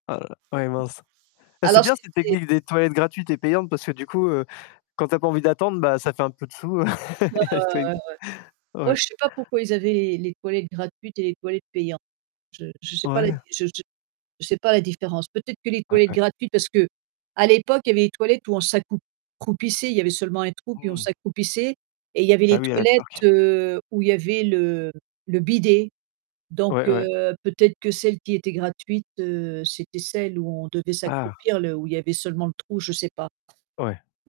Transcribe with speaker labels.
Speaker 1: Ah là là! Ouais, mince! Eh, c'est
Speaker 2: Alors,
Speaker 1: bien cette
Speaker 2: c'était
Speaker 1: technique des toilettes gratuites et payantes, parce que du coup, heu, quand tu as pas envie d'attendre, bah, ça fait un peu de sous, heu,
Speaker 2: Ouais, ouais, ouais, ouais, ouais.
Speaker 1: Il y a les toilettes g
Speaker 2: Moi,
Speaker 1: ouais.
Speaker 2: je sais pas pourquoi ils avaient les les toilettes gratuites et les toilettes payantes. Je je sais pas la di
Speaker 1: Ouais!
Speaker 2: je je je sais pas la différence, peut-être que les
Speaker 1: Ouais,
Speaker 2: toilettes
Speaker 1: ouais.
Speaker 2: gratuites parce qu'à l'époque il y avait les toilettes où on s'accrou croupissait, il y avait seulement un trou puis on
Speaker 1: Mmh.
Speaker 2: s'accroupissait et il y avait
Speaker 1: Ah
Speaker 2: les
Speaker 1: oui, à la
Speaker 2: toilettes,
Speaker 1: turque.
Speaker 2: heu, où il y avait le le bidet, donc
Speaker 1: Ouais, ouais.
Speaker 2: heu, peut-être que celles qui était gratuites, heu, c'était celles où on devait
Speaker 1: Ah!
Speaker 2: s'accroupir là où il y avait seulement le trou, je sais pas.
Speaker 1: Ouais.